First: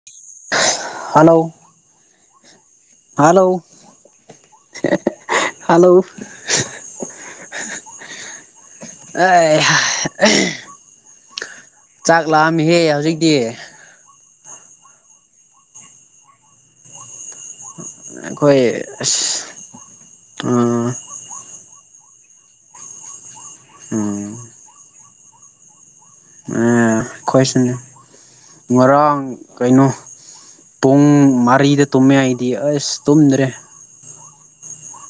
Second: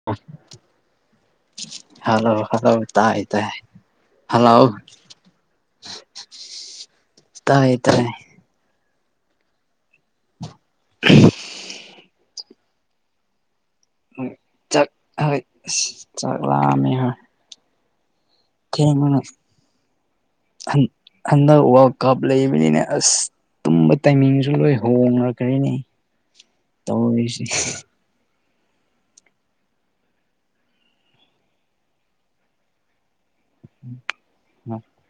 [unintelligible] hello hello hello ꯇꯥꯏ ꯇꯥꯏ hello hello hello ꯇꯥꯏꯌꯦ ꯇꯥꯏꯌꯦ [unintelligible] [inaudible] ꯆꯥꯛ ꯂꯥꯝꯃꯤꯍꯦ ꯍꯧꯖꯤꯛꯇꯤ ꯍꫭꯏ ꯆꯥꯛ ꯍꯣꯏ ꯑꯁ ꯆꯥꯛꯂꯥꯝꯃꯤ ꯍꯣꯏ ꯑꯩꯈꯣꯏ ꯑꯁ ꯊꯦꯡꯕꯅ ꯑꯥ ꯍꯟꯗꯛ ꯋꯥꯔꯜ ꯀꯞ ꯂꯩꯕꯅꯤꯅꯦ ꯑꯁ ꯇꯨꯝꯕ ꯇꯥꯏꯃꯤꯡꯁꯨ ꯂꯣꯏ ꯍꯣꯡꯅꯛꯈꯔꯤꯅꯦ ꯑꯥ ꯈꯣꯏꯁꯨꯅꯦ ꯉꯔꯥꯡ ꯀꯩꯅꯣ ꯄꯨꯡ ꯃꯔꯤꯗ ꯇꯨꯝꯃꯦ ꯑꯩꯗꯤ ꯑꯁ ꯇꯨꯝꯗ꯭ꯔꯦ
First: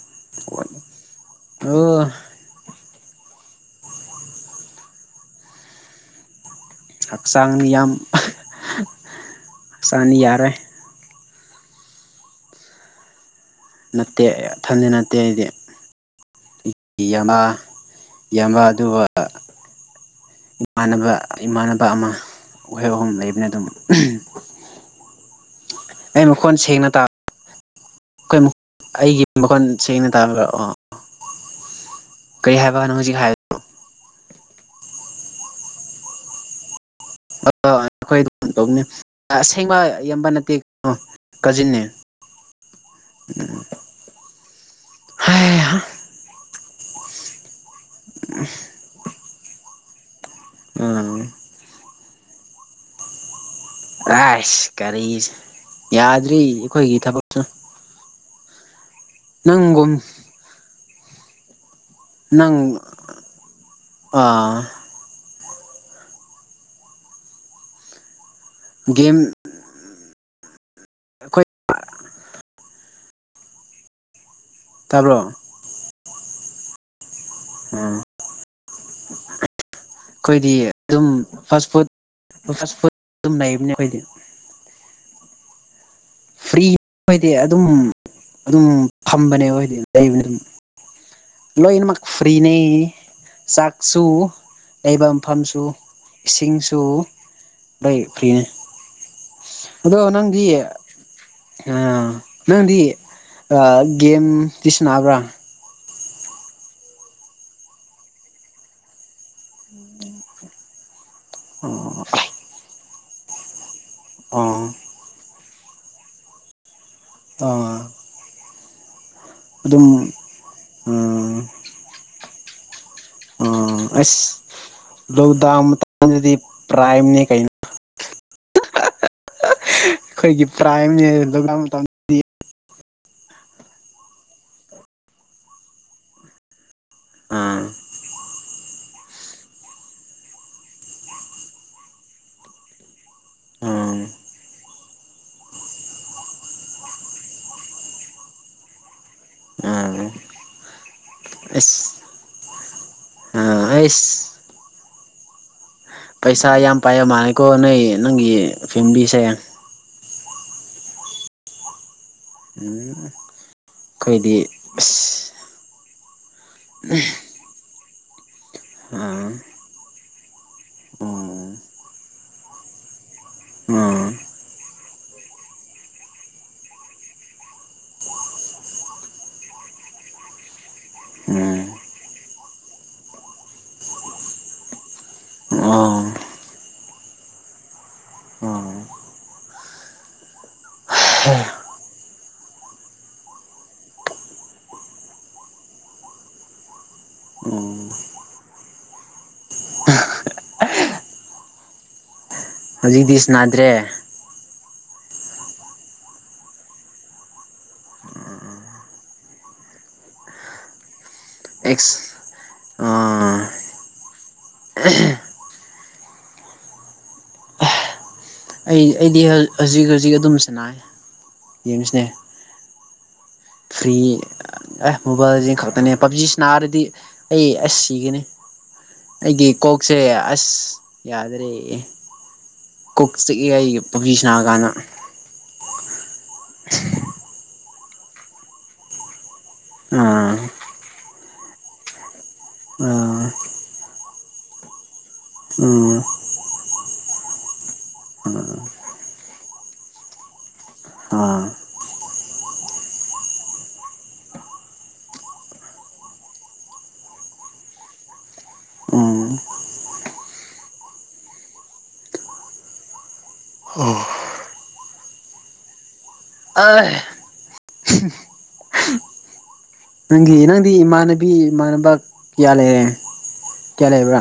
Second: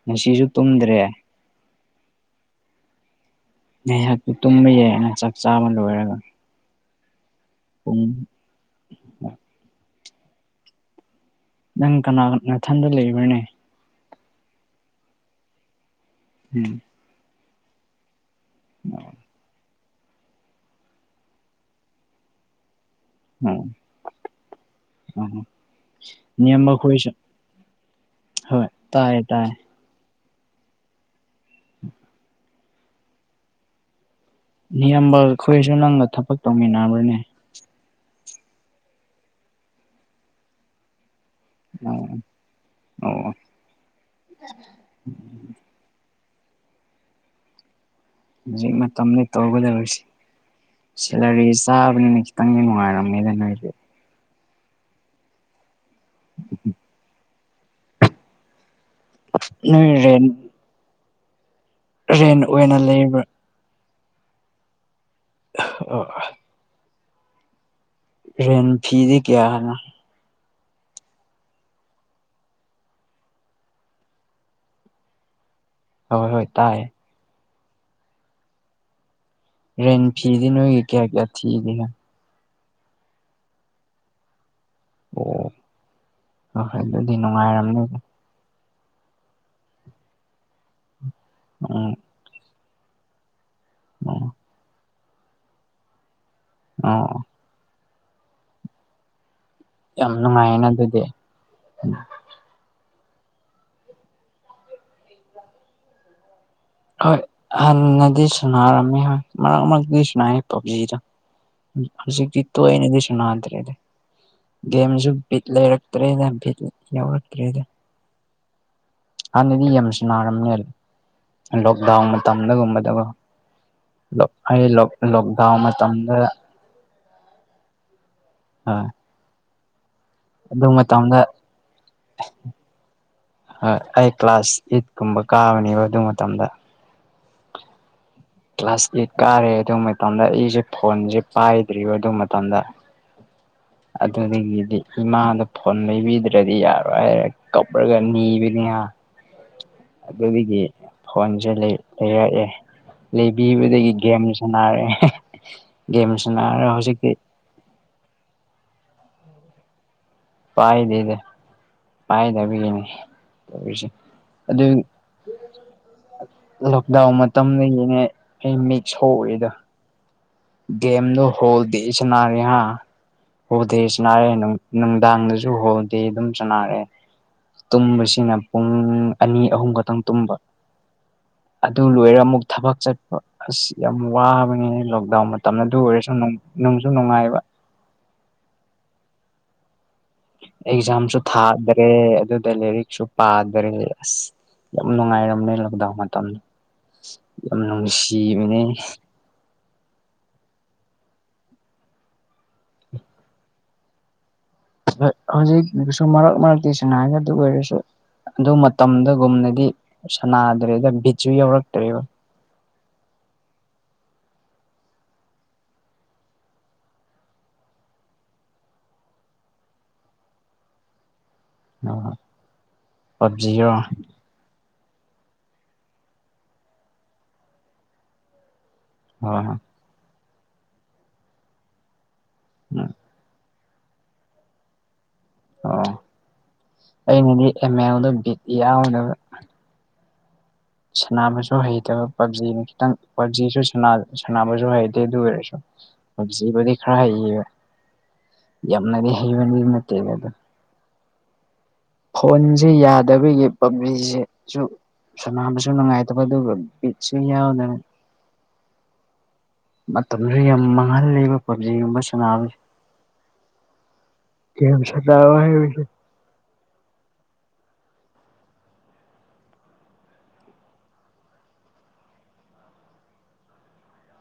ꯉꯁꯤꯁꯨ ꯇꯨꯝꯗ꯭ꯔꯦ ꯑꯣ ꯉꯥꯏꯍꯥꯛꯇꯤ ꯇꯨꯝꯕ ꯌꯥꯏꯅ ꯆꯥꯛ ꯆꯥꯕ ꯂꯣꯏꯔꯒ ꯍꯛꯆꯥꯡꯅꯤ ꯌꯥꯝ ꯄꯨꯡ ꯍꯛꯆꯥꯡꯅꯤ ꯌꯥꯔꯣꯏ ꯅꯪ ꯀꯅꯥ ꯅꯊꯟꯗ ꯂꯩꯕꯅꯦ ꯅꯠꯇꯦ ꯏꯊꯟꯗ ꯅꯠꯇꯦ ꯑꯩꯗꯤ ꯑꯩ ꯎꯝ ꯏꯌꯥꯝꯕ ꯏꯌꯥꯝꯕ ꯑꯗꯨꯒ ꯏꯃꯥꯟꯅꯕ ꯏꯃꯥꯟꯅꯕ ꯑꯃ ꯃꫭꯏ ꯑꯍꯨꯝ ꯂꯩ [unintelligible] ꯑꯗꯨꯝ ꯑꯣ ꯑꯣ ꯑꯩ ꯃꯈꯣꯟ ꯅꯌꯥꯝꯕ ꯁꯦꯡꯅ ꯇꯥ ꯈꯣꯏꯁꯨ ꯀꯩ ꯃꯈꫭꯟ ꯍꯣꯏ ꯇꯥꯏꯌꯦ ꯑꯩꯒꯤ ꯇꯥꯏꯌꯦ ꯃꯈꫭꯟ ꯁꯦꯡꯅ ꯇꯥꯕ꯭ꯔꯥ ꯑꯣ ꯀꯩ ꯍꯥꯏꯕ ꯅꯪ ꯍꯧꯖꯤꯛ ꯍꯥꯏ ꯅꯤꯌꯥꯝꯕ ꯑꯩꯈꯣꯏꯁꯨ ꯅꯪꯒ ꯊꯕꯛ ꯇꯧꯃꯤꯟꯅꯕꯅꯤ ꯑ ꯑꯩꯈꯣꯏ ꯑꯗꯨꯝ ꯇꯧꯅꯦ ꯑꯁꯦꯡꯕ ꯏꯌꯥꯝꯕ ꯅꯠꯇꯦ ꯑ ꯀꯥꯖꯤꯟꯅꯦ ꯑꯣ ꯑꯣ ꯎꯝ ꯍꯤꯏ ꯍꯥꯏ ꯍꯧꯖꯤꯛ ꯃꯇꯝꯗ ꯇꯧꯒꯗꯧꯔꯤꯁꯤ ꯎꯝ ꯁꯦꯂꯔꯤ ꯆꯥꯕꯅꯤꯅ ꯈꯤꯇꯪꯗꯤ ꯅꯨꯡꯉꯥꯏꯔꯝꯃꯦꯗ ꯅꯣꯏꯗꯤ ꯔꯥꯏꯁ ꯀꯔꯤ ꯌꯥꯗ꯭ꯔꯤ ꯑꯩꯈꯣꯏꯒꯤ ꯊꯕꯛ ꯅꯪꯒꯨꯝ ꯅꫭꯏ ꯔꯦꯟ ꯔꯦꯟ ꯅꯪ ꯑꯣꯏꯅ ꯂꯩꯕ꯭ꯔꯥ ꯑꯥ ꯑ [unintelligible] ꯔꯦꯟ ꯒꯦꯝ ꯐꯤꯗꯤ ꯀꯌꯥ ꯍꯥꯏꯅ ꯑꯩꯈꯣꯏ [unintelligible] ꯇꯥꯕ꯭ꯔꯣ ꯍꯣꯏ ꯍꯣꯏ ꯇꯥꯏꯌꯦ ꯑꯥ ꯔꯦꯟ ꯐꯤꯗꯤ ꯈꯣꯏꯗꯤ ꯅꯣꯏꯒꯤ ꯀꯌꯥ ꯑꯗꯨꯝ ꯀꯌꯥ ꯐꯥꯁ ꯊꯤꯒꯦ ꯐꯨꯗ ꯐꯥꯁ ꯐꯨꯗ ꯑꯗꯨꯝ ꯂꯩꯕꯅꯦ ꯑꯩꯈꯣꯏꯗꯤ ꯑꯣ ꯐ꯭ꯔꯤ ꯍꯣꯏ ꯑꯗꯨꯗꯤ ꯈꫭꯏꯗꯤ ꯑꯗꯨꯝ ꯅꯨꯡꯉꯥꯏꯔꯝꯅꯤ ꯑꯗꯨꯝ ꯐꯝꯕꯅꯦꯕ ꯍꫭꯏꯗꯤ ꯂꯩꯕꯅꯤ ꯑꯗꯨꯝ ꯎꯝ ꯂꯣꯏꯅꯃꯛ ꯐ꯭ꯔꯤꯅꯦ ꯆꯥꯛ ꯁꯨ ꯎꯝ ꯂꯩꯕ ꯃꯐꯝꯁꯨ ꯏꯁꯤꯡꯁꯨ ꯑꯣ [unintelligible] ꯐ꯭ꯔꯤꯅꯦ ꯑꯗꯣ ꯌꯥꯝ ꯅꯪꯗꯤ ꯅꯨꯡꯉꯥꯏꯌꯦꯅ ꯑꯗꯨꯗꯤ ꯅꯪꯗꯤ ꯒꯦꯝꯗꯤ ꯁꯅꯥꯕ꯭ꯔꯥ ꯍꯣꯏ ꯍꯅꯗꯤ ꯁꯨꯅꯔꯝꯃꯤ ꯍꯣꯏ ꯃꯔꯛ ꯃꯔꯛꯇ ꯁꯔꯤ ꯄꯕꯖꯤꯗ ꯍꯧꯖꯤꯛꯇꯤ ꯇꯣꯏꯅꯗꯤ ꯁ ꯑꯣ ꯅꯥꯗ꯭ꯔꯦꯗꯤꯦꯝꯁꯨ ꯐꯤꯠ ꯂꯩꯔꯛꯇ꯭ꯔꯦꯅ ꯐꯤꯠ ꯌꯥꯎꯔ ꯑꯥ ꯍꯥꯟꯅꯗꯤ ꯌꯥꯝ ꯑꯗꯨꯝ ꯁꯅꯥꯔꯝꯅꯦ ꯎꯝ ꯂꯣꯛꯗꯥꯎꯟ ꯃꯇꯝꯗꯒꯨꯝꯕꯗꯒ ꯎꯝ ꯂꫭꯛ ꯑꯁ ꯑꯩ ꯂꫭꯛ ꯂꫭꯛꯗꯥꯎꯟ ꯂꯣꯛꯗꯥꯎꯟ ꯃꯇꯝꯗ ꯃꯇꯝꯗꯗꯤ ꯄ꯭ꯔꯥꯏꯝꯅꯦ ꯀꯩꯅꯣ ꯑꯥ ꯑꯩꯈꯣꯏꯒꯤ ꯑꯗꯨ ꯄ꯭ꯔꯥꯏꯝꯅꯦ ꯃꯇꯝꯗ ꯂꯣꯛꯗꯥꯎꯟ ꯃꯇꯝ ꯑꯩ ꯀ꯭ꯂꯥꯁ ꯑꯩꯠ ꯀꯨꯝꯕ ꯀꯥꯕꯅꯦꯕ ꯑꯗꯨ ꯃꯇꯝꯗ ꯑꯝ ꯀ꯭ꯂꯥꯁ ꯑꯦꯠ ꯀꯥꯔꯦ ꯑꯗꯨ ꯃꯇꯝꯗ ꯑꯩꯁꯦ ꯐꯣꯟꯁꯦ ꯄꯥꯏꯗ꯭ꯔꯤꯕ ꯑꯗꯨ ꯃꯇꯝꯗ ꯎꯝ ꯑꯗꯨꯗꯒꯤꯗꯤ ꯏꯃꯥꯗ ꯐꯣꯟ ꯂꯩꯕꯤꯗ꯭ꯔꯗꯤ ꯌꯥꯔꯣꯏ ꯍꯥꯏꯔꯦ ꯀꯞꯔꯒ ꯅꯤꯕꯅꯤꯍ [inaudible] ꯑꯗꯨꯗꯒꯤ ꯐꯣꯟꯁꯦ ꯂꯩ ꯑꯁ ꯂꯩꯔꯛꯑꯦ ꯑꯥ ꯂꯩꯕꯤꯕꯗꯒꯤ ꯒꯦꯝ ꯑꯩꯁ ꯁꯥꯟꯅꯔꯦ ꯒꯦꯝ ꯁꯅꯔꯒ ꯍꯧꯖꯤꯛꯇꯤ ꯀꯣ ꯅꯣꯏ ꯅꯪꯒꯤ ꯐꯦꯃꯤꯂꯤꯁꯦ ꯄꯥꯏꯗꯦꯗ ꯄꯥꯏꯗꯕꯤꯒꯤꯅꯦ ꯑꯩꯈꯣꯏꯗꯤ ꯇꯧꯔꯤꯁꯦ ꯑꯗꯨ ꯑꯁ ꯂꯣꯛꯗꯥꯎꯟ ꯃꯇꯝꯗꯒꯤꯅꯦ ꯑꯩ ꯃꯤꯛ ꯑꯥ ꯁꯣꯛꯔꯤꯗꯣ ꯒꯦꯝꯗꯣ ꯎꯝ ꯍꯣꯜꯗꯦ ꯁꯅꯔꯦꯍ ꯍꯣꯜꯗꯦ ꯎꯝ ꯁꯥꯅꯥꯔꯦ ꯅꯨꯡꯗꯥꯡꯗꯁꯨ ꯍꯣꯜꯗꯦ ꯑꯗꯨꯝ ꯁꯥꯅꯥꯔꯦ ꯇꯨꯝꯕꯁꯤꯅ ꯄꯨꯡ ꯑꯅꯤ ꯑꯍꯨꯝ ꯈꯛꯇꯪ ꯇꯨꯝꯕ ꯎꯝ ꯑꯗꯨ ꯂꯣꯏꯔꯒ ꯑꯃꯨꯛ ꯊꯕꯛ ꯆꯠꯄ ꯑꯁ ꯌꯥꯝ ꯋꯥꯕꯅꯦꯅ ꯂꫭꯛ ꯗꯥꯎꯟ ꯃꯇꯝ ꯑꯗꯨ ꯑꯣ ꯑꯣꯏꯔꯁꯨ ꯅꯨꯡꯁꯨ ꯅꯨꯡꯉꯥꯏꯕ ꯎꯝ ꯑꯦꯛꯖꯥꯝꯁꯨ ꯊꯥꯗꯔꯦ ꯑꯗꯨꯗ ꯂꯥꯏꯔꯤꯛꯁꯨ ꯄꯥꯗꯔꯦ ꯑꯁ ꯌꯥꯝ ꯅꯨꯡꯉꯥꯏꯔꯝꯅꯦ ꯂꯣꯛꯗꯥꯎꯟ ꯃꯇꯝꯗ ꯌꯥꯝ ꯎꯝ ꯅꯨꯡꯁꯤꯕꯅꯦ ꯍꯧꯖꯤꯛꯗꯤ ꯁꯅꯥꯗ꯭ꯔꯦ ꯍꯧꯖꯤꯛꯁꯨ ꯃꯔꯛ ꯃꯔꯛꯇꯤ ꯁꯥꯅꯥꯏ ꯑꯗꯨ ꯑꯣꯏꯔꯁꯨ ꯑꯗꯨ ꯃꯇꯝꯗꯒꯨꯝꯅꯗꯤ ꯁꯅꯥꯗ꯭ꯔꯦꯗ ꯕꯤꯠꯁꯨ ꯑꯦꯛꯁ ꯌꯥꯎꯔꯛꯇ꯭ꯔꯦꯕ ꯑꯥ [unintelligible] ꯑꯩ ꯑꯩꯗꯤ ꯍꯧꯖꯤꯛ ꯍꯧꯖꯤꯛ ꯑꯗꯨꯝ ꯁꯅꯥꯥꯏ ꯒꯦꯝꯁꯅꯦ ꯄꯞꯖꯤꯔꯣ ꯐ꯭ꯔꯤ ꯑꯦ ꯃꯣꯕꯥꯏꯜꯂꯤꯖꯦꯟ ꯈꯛꯇꯅꯦ ꯄꯞꯖꯤ ꯁꯅꯥꯔꯗꯤ ꯑꯩ ꯑꯁ ꯁꯤꯒꯅꯤ ꯑꯩꯒꯤ ꯎꯝ ꯀꯣꯛꯁꯦ ꯑꯁ ꯌꯥꯗ꯭ꯔꯦ [unintelligible] ꯀꯣꯛ ꯆꯤꯛꯑ ꯑꯩꯒꯤ ꯄꯨꯛꯖꯤ ꯁꯥꯅꯥꯔ ꯀꯥꯟꯗ ꯑꯣ ꯑꯩꯅꯗꯤ ꯑꯦꯝ ꯑꯦꯜꯗ ꯕꯤꯠ ꯌꯥꯎꯗꯕ ꯎꯝ ꯁꯥꯟꯅꯕꯁꯨ ꯍꯩꯇꯕ ꯄꯞꯖꯤꯅ ꯈꯤꯇꯪ ꯑꯥ ꯄꯞꯖꯤꯁꯨ ꯁꯥꯟꯅꯕꯁꯨ ꯍꯩꯇꯦ ꯑꯗꯨ ꯑꯣꯏꯔꯁꯨ ꯎꯝ ꯄꯕꯖꯤꯕꯨꯗꯤ ꯈꯔ ꯍꯩꯕ ꯌꯥꯝꯅꯗꯤ ꯍꯩꯕꯃꯤ ꯅꯠꯇꯦꯗ ꯑꯗꯣ ꯑꯥ ꯐꯣꯟꯖꯦ ꯌꯥꯗꯕꯒꯤ ꯄꯕꯤꯖꯤ ꯁꯦꯁꯨ ꯁꯣꯅꯥꯕꯁꯨ ꯅꯨꯡꯉꯥꯏꯇꯕ ꯑꯗꯨꯒ ꯕꯤꯠꯁꯨ ꯌꯥꯎꯗꯕ ꯎꯝ ꯃꯇꯝꯁꯨ ꯌꯥꯝ ꯃꯥꯡꯍꯂꯕ ꯄꯕꯖꯤꯒꯨꯝꯕ ꯁꯅꯥꯕꯁꯦ ꯑꯣ ꯒꯦꯝ ꯁꯅꯧꯋꯣ ꯍꯥꯏꯕꯅꯤ ꯑꯥꯏ ꯅꯪꯒꯤ ꯅꯪꯗꯤ ꯏꯃꯥꯟꯅꯕꯤ ꯏꯃꯥꯟꯅꯕ ꯀꯌꯥ ꯂꯩꯔꯦ ꯀꯌꯥ ꯂꯩꯕ꯭ꯔꯥ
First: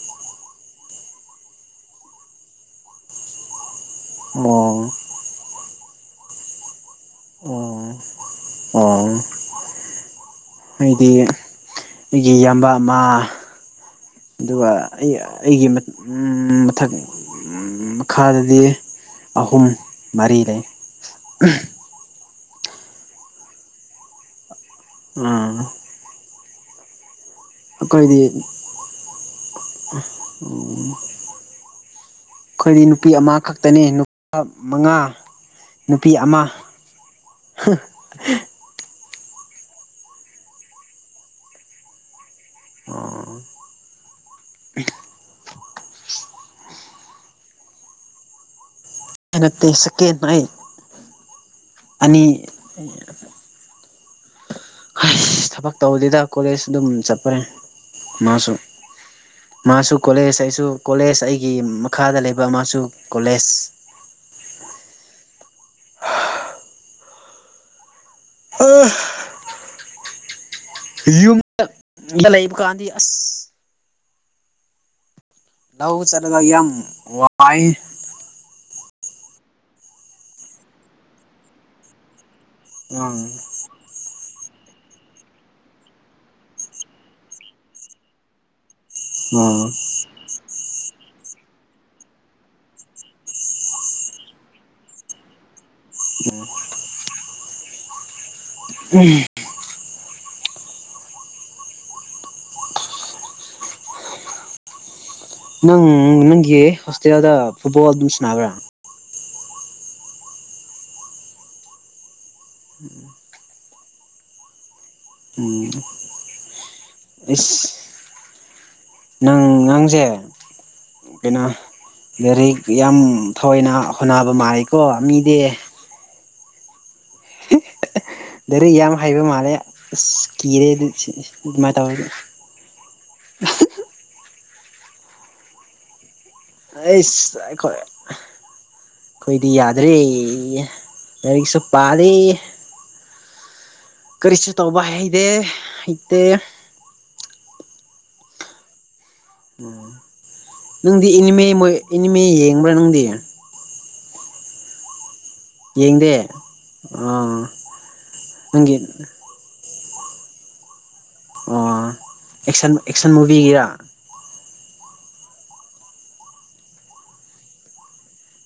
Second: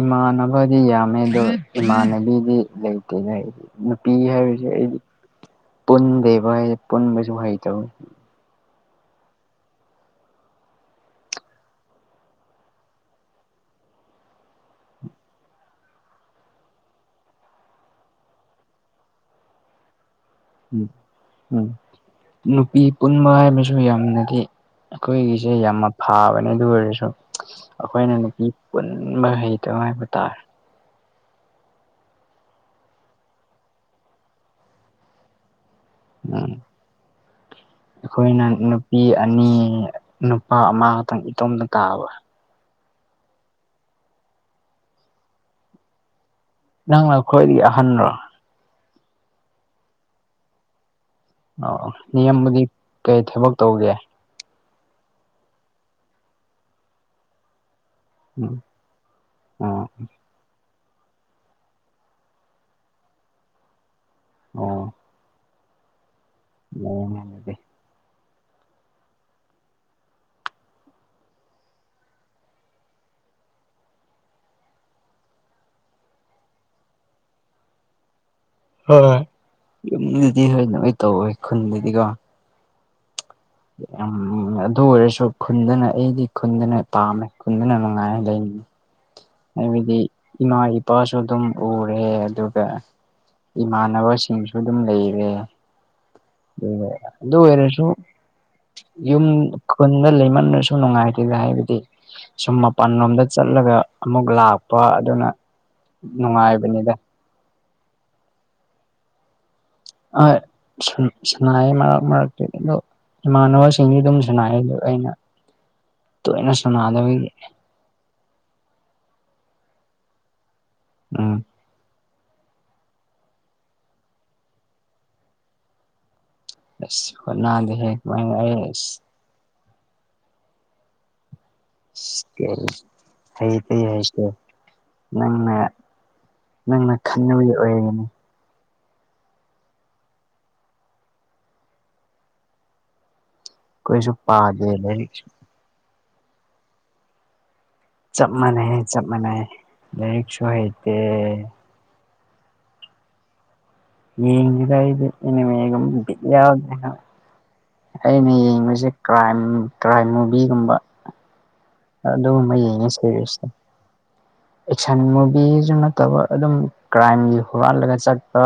ꯏꯃꯥꯟꯅꯕꯗꯤ ꯌꯥꯝꯃꯦ ꯑꯗꯣ ꯏꯃꯥꯟꯅꯕꯤꯗꯤ ꯂꯩꯇꯦꯗ ꯑꯩꯗꯤ ꯅꯨꯄꯤ ꯑꯣ ꯍꯥꯏꯕꯁꯦ ꯑꯩꯗꯤ ꯄꯨꯟꯗꯦꯕ ꯄꯨꯟꯕꯁꯨ ꯍꯩꯇꯕ ꯑꯣ ꯑꯣ ꯑꯩꯗꯤ ꯑꯩꯒꯤ ꯏꯌꯥꯝꯕ ꯑꯃ ꯑꯗꯨꯒ ꯑꯩ ꯑꯩꯒꯤ ꯃꯊꯛ ꯃꯈꯥꯗꯗꯤ ꯑꯍꯨꯝ ꯃꯔꯤ ꯂꯩ ꯎꯝ ꯎꯝ ꯅꯨꯄꯤ ꯄꯨꯟꯕ ꯍꯥꯏ ꯑꯃꯁꯨ ꯌꯥꯝꯅꯗꯤ ꯑꯥ ꯑꯩꯈꯣꯏꯒꯤꯁꯦ ꯌꯥꯝꯅ ꯐꯥꯕꯅꯦ ꯑꯗꯨ ꯑꯣꯏꯔꯁꯨ ꯑꯩꯈꯣꯏꯅ ꯑꯩꯈꯣꯏꯗꯤ ꯅꯨꯄꯤ ꯄꯨꯟꯕ ꯍꯩꯇꯕ ꯍꯥꯏꯕ ꯇꯥꯔꯦ ꯑꯩꯈꯣꯏꯗꯤ ꯅꯨꯄꯤ ꯑꯃ ꯈꯛꯇꯅꯤ ꯅꯨꯄꯥ ꯃꯉꯥ ꯅꯨꯄꯤ ꯑꯃ ꯎꯝ [inaudible] ꯑꯩꯈꯣꯏꯅ ꯅꯨꯄꯤ ꯑꯅꯤ ꯅꯨꯄꯥ ꯑꯃꯈꯇꯪ ꯏꯇꯣꯝꯇ ꯇꯥꯕ ꯑꯣ ꯅꯪꯅ ꯈꯣꯏꯗꯤ ꯑꯍꯟꯔꯣ ꯅꯠꯇꯦ ꯁꯦꯀꯦꯟꯅꯦ ꯑꯣ ꯅꯤꯌꯝꯕꯗꯤ ꯀꯩ ꯊꯕꯛ ꯇꯧꯒꯦ ꯍꯩꯁ ꯊꯕꯛ ꯇꯧꯕꯗꯦꯗ ꯀꯣꯂꯦꯖ ꯑꯗꯨꯝ ꯆꯠꯄꯅꯦ ꯃꯥꯁꯨ ꯎꯝ ꯑꯣ ꯃꯥꯁꯨ ꯀꯣꯂꯦꯁ ꯑꯩꯁꯨ ꯀꯣꯂꯦꯖ ꯑꯩꯒꯤ ꯃꯈꯥꯗ ꯂꯩꯕ ꯑꯃꯁꯨ ꯀꯣꯂꯦꯖ ꯑꯣ [unintelligible] ꯑꯥ ꯌꯨꯝꯗ ꯌꯨꯝꯗ ꯂꯩꯕ ꯀꯥꯟꯗꯤ ꯑꯁ ꯂꯥꯎ ꯆꯂꯒ ꯌꯥꯝ ꯋꯥꯏꯌꯦ ꯍꯣꯏ ꯌꯨꯝꯗꯗꯤ ꯍꯣꯏꯅꯣꯏ ꯇꯧꯋꯦ ꯈꯨꯟꯗꯗꯤꯀꯣ ꯎꯝ ꯎꯝ ꯑꯗꯨ ꯑꯣꯏꯔꯁꯨ ꯈꯨꯟꯗꯅ ꯑꯩꯗꯤ ꯈꯨꯟꯗꯅ ꯄꯥꯝꯃꯦ ꯈꯨꯟꯗꯅ ꯅꯨꯡꯉꯥꯏ ꯂꯩ ꯑꯥ ꯍꯥꯏꯕꯗꯤ ꯏꯃꯥ ꯏꯄꯥꯁꯨ ꯑꯗꯨꯝ ꯎꯔꯦ ꯑꯗꯨꯒ ꯏꯃꯥꯟꯅꯕꯁꯤꯡꯁꯨ ꯑꯗꯨꯝ ꯂꯩꯔꯦ ꯑꯗꯨꯒ ꯑꯗꯨ ꯑꯣꯏꯔꯁꯨ ꯌꯨꯝ ꯈꯨꯟꯗ ꯂꯩꯃꯟ꯭ꯔꯁꯨ ꯅꯨꯡꯉꯥꯏꯇꯦꯗ ꯍꯥꯏꯕꯗꯤ ꯁꯨꯝ ꯃꯄꯥꯟꯂꯣꯝꯗ ꯆꯠꯂꯒ ꯑꯃꯨꯛ ꯂꯥꯛꯄ ꯑꯗꯨꯅ ꯅꯪ ꯅꯪꯒꯤ ꯅꯨꯡꯉꯥꯏꯕꯅꯤꯗ ꯍꯣꯁꯇꯦꯜꯗ ꯐꯨꯠꯕꯣꯜ ꯑꯗꯨꯝ ꯁꯥꯟꯅꯕ꯭ꯔꯥ ꯑꯥ ꯁꯥꯟ ꯁꯥꯟꯅꯩ ꯃꯔꯛ ꯃꯛꯇꯥꯗꯤ ꯑꯗꯣ ꯏꯃꯥꯟꯅꯕꯁꯤꯡꯗꯤ ꯑꯗꯨꯝ ꯁꯟꯅꯥꯏ ꯑꯗꯨ ꯑꯩꯅ ꯎꯝ ꯇꯣꯏꯅ ꯁꯟꯅꯥꯗꯕꯒꯤ ꯏꯁ ꯅꯪ ꯅꯪꯖꯦ ꯎꯝ ꯀꯩꯅꯣ ꯂꯥꯔꯤꯛ ꯌꯥꯝ ꯊꯑꯣꯏꯅ ꯍꯣꯅꯕ ꯃꯥꯜꯂꯤꯀꯣ ꯃꯤꯗꯤ ꯑꯁ ꯍꯣꯠꯅꯗꯦꯍꯦ ꯀꯃꯥꯏꯅ ꯑꯩ ꯗꯔꯤꯛ ꯌꯥꯝ ꯑꯁ ꯍꯩꯕ ꯃꯥꯜꯂꯦ ꯑꯁ ꯀꯤꯔꯦ ꯑꯗꯨ ꯑꯗꯨꯃꯥꯏꯅ ꯇꯧꯔꯒ ꯍꯩꯇꯦ ꯍꯥꯏꯔꯁꯨ ꯅꯪꯅ ꯅꯪꯅ ꯍꯩꯁ ꯈꯟꯕꯒꯤ ꯑꯩꯈꯣꯏ ꯑꯣꯏꯔꯤꯅꯤ ꯑꯩꯈꯣꯏꯗꯤ ꯌꯥꯗ꯭ꯔꯦ ꯂꯥꯏꯔꯤꯛꯁꯨ ꯄꯥꯔꯦ ꯑꯩꯈꯣꯏꯁꯨ ꯀꯔꯤꯁꯨ ꯄꯥꯗꯦ ꯇꯧꯕ ꯍꯩꯗꯦ ꯂꯥꯏꯔꯤꯛꯁꯨ ꯍꯩꯇꯦ ꯆꯞ ꯃꯥꯟꯅꯩꯌꯦ ꯆꯞ ꯃꯥꯟꯅꯩꯌꯦ ꯎꯝ ꯅꯪꯗꯤ ꯏꯅꯤꯃꯦ ꯃꯣꯏ ꯏꯅꯤꯃꯦ ꯌꯦꯡꯕ꯭ꯔꯥ ꯅꯪꯗꯤ ꯌꯦꯡꯗꯦꯗ ꯑꯩꯗꯤ ꯑꯦꯅꯤꯃꯦꯒꯨꯝ ꯌꯦꯡꯗꯦ ꯕꯤꯠ ꯌꯥꯎꯗꯦꯅ ꯑꯥ ꯑꯩꯅ ꯅꯪꯒꯤ ꯌꯦꯡꯕꯁꯦ ꯀ꯭ꯔꯥꯏꯝ ꯇ꯭ꯔꯥꯏ ꯃꯨꯚꯤꯒꯨꯝꯕ ꯑꯣ ꯑꯗꯨꯒꯨꯝꯕ ꯑꯦꯛꯁꯟ ꯌꯦꯡꯉꯦ ꯑꯦꯛꯁꯟ ꯁꯦꯔꯤꯁꯇ ꯃꯨꯚꯤꯒꯤꯔꯥ ꯑꯦꯛꯁꯟ ꯃꯨꯚꯤꯁꯨ ꯅꯠꯇꯕ ꯑꯗꯨꯝ ꯀ꯭ꯔꯥꯏꯝꯒꯤ ꯍꯨꯔꯥꯜꯂꯒ ꯆꯠꯄ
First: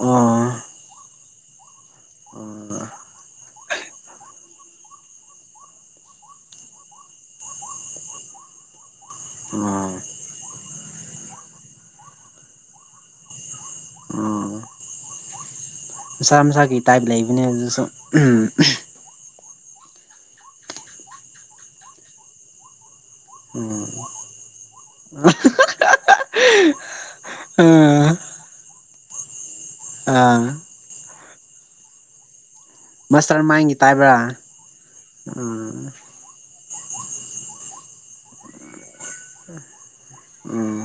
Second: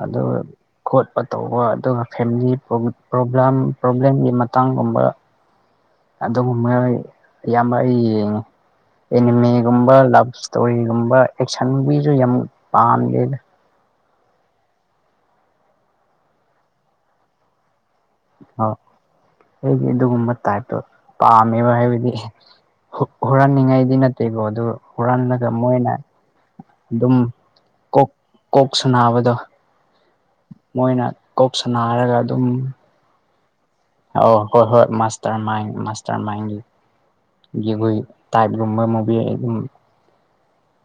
ꯑꯣ ꯑꯗꯨꯒ ꯈꯣꯠꯄ ꯇꯧꯕ ꯑꯗꯨꯒ ꯐꯦꯃꯤꯂꯤ ꯄ꯭ꯔꯣꯕ꯭ꯂꯦꯝ ꯄ꯭ꯔꯣꯕ꯭ꯂꯦꯝꯒꯤ ꯃꯇꯥꯡꯒꯨꯝꯕ ꯑꯗꯨꯒꯨꯝꯕ ꯑꯌꯥꯝꯕ ꯑꯩ ꯌꯦꯡꯉ ꯑꯣ ꯑꯦꯅꯤꯃꯦꯒꯨꯝꯕ ꯂ ꯏꯁꯇꯣꯔꯤꯒꯨꯝꯕ ꯑꯦꯛꯁꯟꯒꯤꯁꯨ ꯌꯥꯝ ꯄꯥꯝꯃꯦꯦꯅ ꯑꯣ ꯃꯁꯥ ꯃꯁꯥꯒꯤꯩ ꯇꯥꯏꯞ ꯂꯩꯕꯅꯦ ꯑꯗꯨꯁꯨ ꯎꯝ ꯑꯩꯒꯤ ꯑꯗꯨꯒꯨꯝꯕ ꯇꯥꯏꯞꯇꯣ ꯄꯥꯝꯃꯦꯕ ꯍꯥꯏꯕꯗꯤ ꯍꯨꯔꯥꯟꯅꯤꯡꯉꯥꯏꯗꯤ ꯅꯠꯇꯦꯀꯣ ꯑꯗꯨ ꯍꯨꯔꯜꯂꯒ ꯃꯣꯏꯅ ꯑꯗꯨꯝ ꯎꯝ ꯀꯣꯛ ꯀꯣꯛ ꯁ ꯅꯥꯕꯗꯣ ꯑꯥ ꯃꯣꯏꯅ ꯀꯣꯛ ꯁꯅ ꯍꯥꯏꯔꯒ ꯑꯗꯨꯝ ꯃꯁꯥ ꯃꯥꯡ ꯑ ꯍꯣꯏ ꯍꯣꯏ ꯃꯥꯇꯔ ꯃꯥꯏ ꯔꯃꯥꯏ ꯌꯦꯏ ꯇꯥꯏꯞꯒꯨꯝꯕ ꯃꯨ ꯎꯝ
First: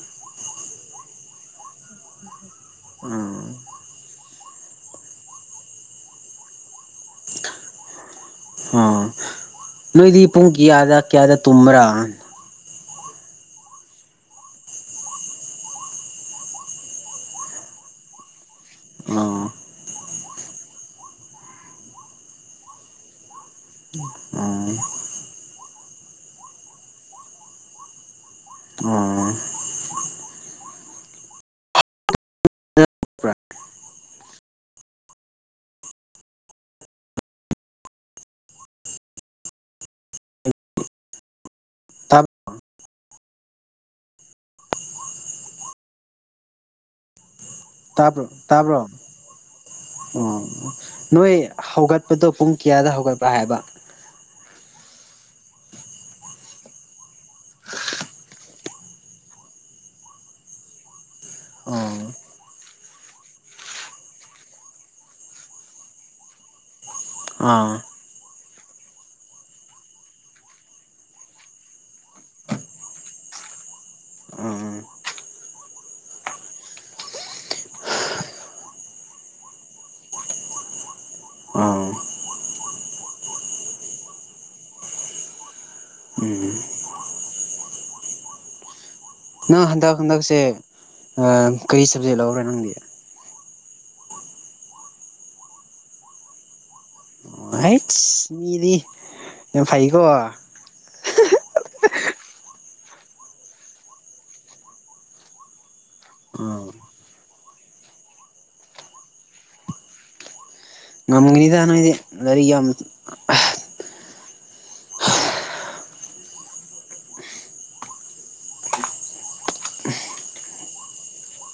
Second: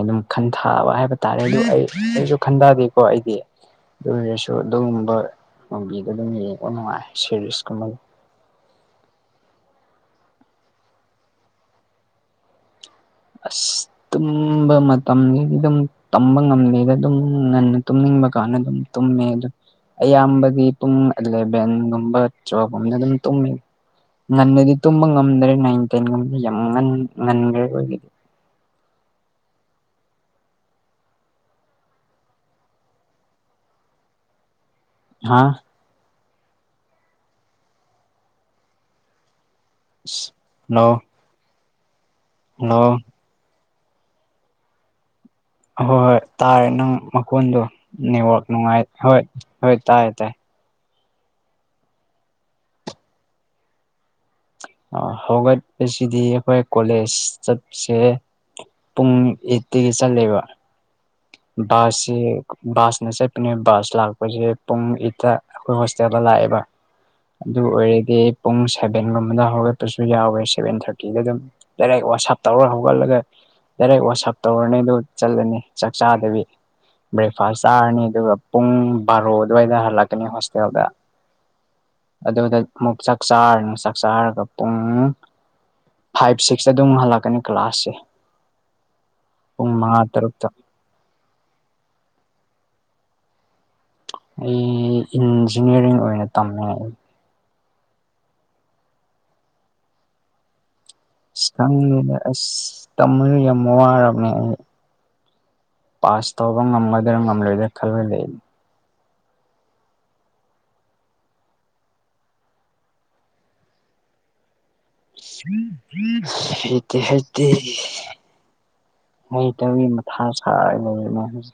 ꯑꯗꯨꯝ ꯈꯟꯊꯕ ꯍꯥꯏꯕ ꯇꯥꯔꯦ ꯑꯗꯨ ꯑꯩ ꯑꯩꯁꯨ ꯈꯟꯊꯗꯦꯀꯣ ꯑꯩꯗꯤ ꯎꯝ ꯑꯗꯨ ꯑꯣꯏꯔꯁꯨ ꯑꯗꯨꯒꯨꯝꯕ ꯃꯨꯕꯤꯗ ꯑꯗꯨꯝ ꯌꯦꯡꯕ ꯅꯨꯡꯉꯥꯏ ꯁꯦꯔꯤꯁꯀꯨꯝꯕꯒꯤ ꯑ ꯅꯣꯏꯗꯤ ꯄꯨꯡ ꯀꯌꯥꯗ ꯀꯌꯥꯗ ꯇꯨꯝ꯭ꯔꯥ ꯑꯁ ꯇꯨꯝꯕ ꯃꯇꯝꯒꯤꯗꯤ ꯑꯗꯨꯝ ꯇꯝꯕ ꯉꯝꯗꯦꯗ ꯑꯗꯨꯝ ꯉꯟꯅ ꯇꯨꯝꯅꯤꯡꯕ ꯀꯥꯟꯗ ꯑꯗꯨꯝ ꯇꯨꯝꯃꯦ ꯑꯗꯨ ꯑꯣ ꯑꯌꯥꯝꯕꯗꯤ ꯄꯨꯡ ꯑꯦꯂꯚꯦꯟꯒꯨꯝꯕ ꯇꯨꯋꯦꯜꯕꯒꯨꯝꯕꯅ ꯑꯗꯨꯝ ꯇꯨꯝꯃꯤ ꯑꯣ ꯉꯟꯅꯗꯤ ꯇꯨꯝꯕ ꯉꯝꯗ꯭ꯔꯦ ꯅꯥꯏꯟ ꯇꯦꯟ ꯉ ꯌꯥꯝ ꯉ ꯉꯟꯈ꯭ꯔꯦ ꯑꯣꯏꯒꯤꯗꯤ ꯑꯣ ꯍꯥꯥ ꯅꯧ ꯇꯞ ꯅ ꯍꯍꯣꯏ ꯍꯣꯏ ꯇꯥꯔꯦ ꯅꯪ ꯃꯈꯣꯟꯗꯣ ꯇꯥꯕ꯭ꯔꯣ ꯅꯦꯠꯋꯥꯛ ꯇꯥꯕ꯭ꯔꯣ ꯅꯨꯡꯉꯥꯏ ꯍꯣꯏ ꯍꯣꯏ ꯇꯥꯏ ꯇꯥꯏ ꯑꯣ ꯅꯣꯏ ꯍꯧꯒꯠꯄꯗꯣ ꯄꯨꯡ ꯀꯌꯥꯗ ꯍꯧꯒꯠꯄ ꯍꯥꯏꯕ ꯍꯧꯒꯠꯄꯁꯤꯗꯤ ꯑꯩꯈꯣꯏ ꯀꯣꯂꯦꯖ ꯆꯠꯁꯦ ꯄꯨꯡ ꯑꯩꯠꯇꯒꯤ ꯆꯠꯂꯦꯕ ꯑꯣ ꯕꯥꯁꯁꯦ ꯕꯥꯁꯅ ꯆꯠꯄꯅꯦ ꯕꯥꯁ ꯂꯥꯛꯄꯁꯦ ꯄꯨꯡ ꯏꯠꯇ ꯑꯩꯈꯣꯏ ꯍꯣꯁꯇꯦꯜꯗ ꯂꯥꯛꯑꯦꯕ ꯑꯗꯨ ꯑꯥ ꯑꯣꯏꯔꯗꯤ ꯄꯨꯡ ꯁꯕꯦꯟ ꯂꯣꯝ ꯑꯃꯗ ꯍꯧꯒꯠꯄꯁꯨ ꯌꯥꯎꯋꯦ ꯁꯚꯦꯟ ꯊꯥꯔꯇꯤꯗ ꯑꯗꯨꯝ ꯗꯥꯏꯔꯦꯛ ꯋꯥꯁꯞ ꯇꯧꯔꯒ ꯍꯧꯒꯠꯂꯒ ꯗꯥꯏꯔꯦꯛ ꯋꯥꯁꯞ ꯇꯧꯔꯅꯤ ꯑꯥ ꯑꯗꯨ ꯆꯠꯂꯅꯤ ꯆꯥꯛ ꯆꯥꯗꯕꯤ ꯕ꯭ꯔꯦꯛꯐꯥꯁ ꯆꯥꯔꯅꯤ ꯑꯗꯨꯒ ꯄꯨꯡ ꯕꯥꯔꯣ ꯑꯗꯨꯋꯥꯏꯗ ꯍꯜꯂꯛꯀꯅꯤ ꯍꯣꯁꯇꯦꯜꯗ ꯑꯥ ꯑꯗꯨꯗ ꯑꯃꯨꯛ ꯆꯥꯛ ꯆꯥꯔꯅꯤ ꯆꯥꯛ ꯆꯥꯔꯒ ꯄꯨꯡ ꯐꯥꯏꯚ ꯎꯝ ꯁꯤꯛꯁꯇ ꯑꯗꯨꯝꯨꯛ ꯍꯜꯂꯛꯀꯅꯤ ꯀ꯭ꯂꯥꯁꯁꯦ ꯅꯪ ꯄꯨꯡ ꯍꯟꯗꯛ ꯃꯉꯥ ꯍꯟꯗꯛꯁꯦ ꯇꯔꯨꯛꯇ ꯀꯔꯤ ꯁꯕꯖꯦꯛ ꯂꯧꯔꯦ ꯅꯪꯗꯤ ꯑꯩ ꯏꯟꯖꯤꯅꯤꯌꯥꯔꯤꯡ ꯑꯣꯏꯅ ꯇꯝꯃꯦ ꯑꯩ ꯑꯥꯏꯠꯁ ꯃꯤꯗꯤ ꯐꯥꯏꯀꯣ ꯈꯪꯉꯦꯅ ꯑꯁ ꯇꯝꯃꯅ ꯌꯥꯝ ꯋꯥꯔꯕꯅꯦ ꯑꯩ ꯄꯥꯁ ꯇꯧꯕ ꯉꯝꯒꯗ꯭ꯔ ꯉꯝꯂꯣꯏꯗ ꯈꯜꯂ ꯂꯩ ꯉꯝꯒꯅꯤꯗ ꯅꯣꯏꯗꯤ ꯂꯥꯏꯔꯤꯛ ꯌꯥꯝ [unintelligible] ꯍꯩꯇꯕꯤ ꯃꯊꯥ ꯁꯥꯕꯁ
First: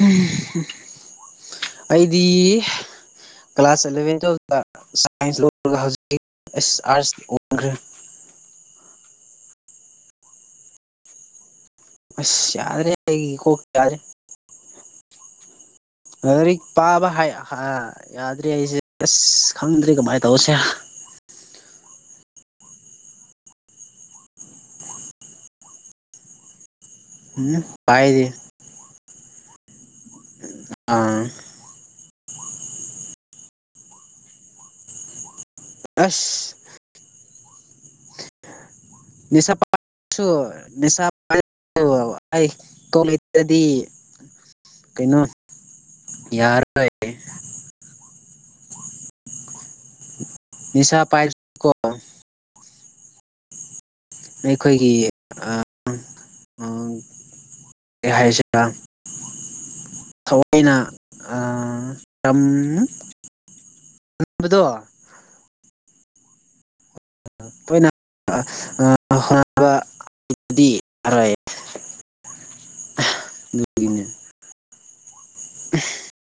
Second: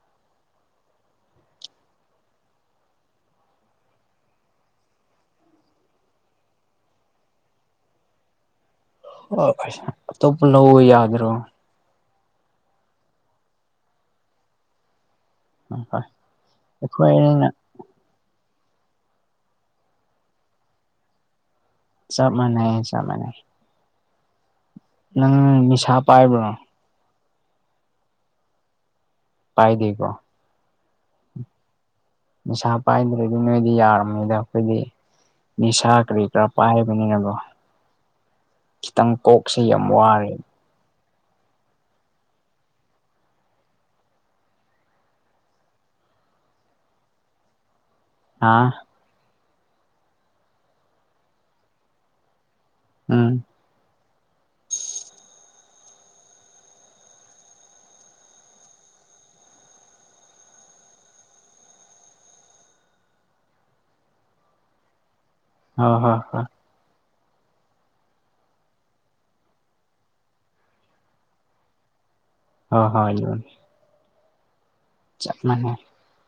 ꯎꯝ ꯑꯩꯗꯤ ꯀ꯭ꯂꯥꯁ ꯑꯦꯂꯚꯦꯟ ꯇꯨꯌꯦꯜꯇ ꯁꯥꯏꯟꯁꯔꯒ ꯍꯧꯖꯤꯛ ꯎꯁ ꯑꯥꯔꯠꯁ ꯑꯣꯟꯈ꯭ꯔꯦ ꯑꯣꯁ ꯑꯇꯣꯞꯄ ꯂꯧ ꯌꯥꯗ꯭ꯔꯣ [unintelligible] ꯂꯥꯏꯔꯤꯛ ꯄꯥꯕ ꯑꯩꯈꯣꯏꯅ ꯌꯥꯗ꯭ꯔꯦ ꯑꯩꯁꯦ ꯑꯁ ꯈꯪꯗ꯭ꯔꯤ ꯀꯃꯥꯏꯅ ꯇꯧꯁꯦ ꯆꯞ ꯃꯥꯟꯅꯩ ꯆꯞ ꯃꯥꯟꯅꯩ ꯅꯪ ꯅꯤꯁꯥ ꯄꯥꯏꯕ꯭ꯔꯣ ꯎꯝ ꯄꯥꯏꯗꯦ ꯄꯥꯏꯗꯀꯣ ꯑꯥ ꯅꯤꯁꯥ ꯄꯥꯏꯗ꯭ꯔꯗꯤ ꯅꯣꯏꯗꯤ ꯌꯥꯔꯝꯅꯤꯗ ꯑꯩꯈꯣꯏꯗꯤ ꯅꯤꯁꯥ ꯀꯔꯤ ꯀꯔꯥ ꯑꯁ ꯄꯥꯏꯕꯅꯤꯅꯕꯣ ꯅꯤꯁꯥ ꯄꯁꯨ ꯋꯥꯔꯦ ꯅꯤꯁꯥ ꯑꯩ ꯇꯣꯜꯂꯤꯗꯗꯤ ꯀꯩꯅꯣ ꯌꯥꯔꯔꯣꯏ ꯍꯥꯥ ꯅꯁꯥ ꯄꯥꯏ ꯀꯣ ꯎꯝ ꯑꯩꯈꯣꯏꯒꯤ [unintelligible] ꯊꯋꯥꯏꯅꯥ ꯇꯝ [unintelligible] ꯍ ꯍꯣꯏ ꯍꯣꯏ [unintelligible] [unintelligible] ꯑꯗꯨꯒꯤꯅꯤ ꯆꯞ ꯃꯥꯟꯅꯩ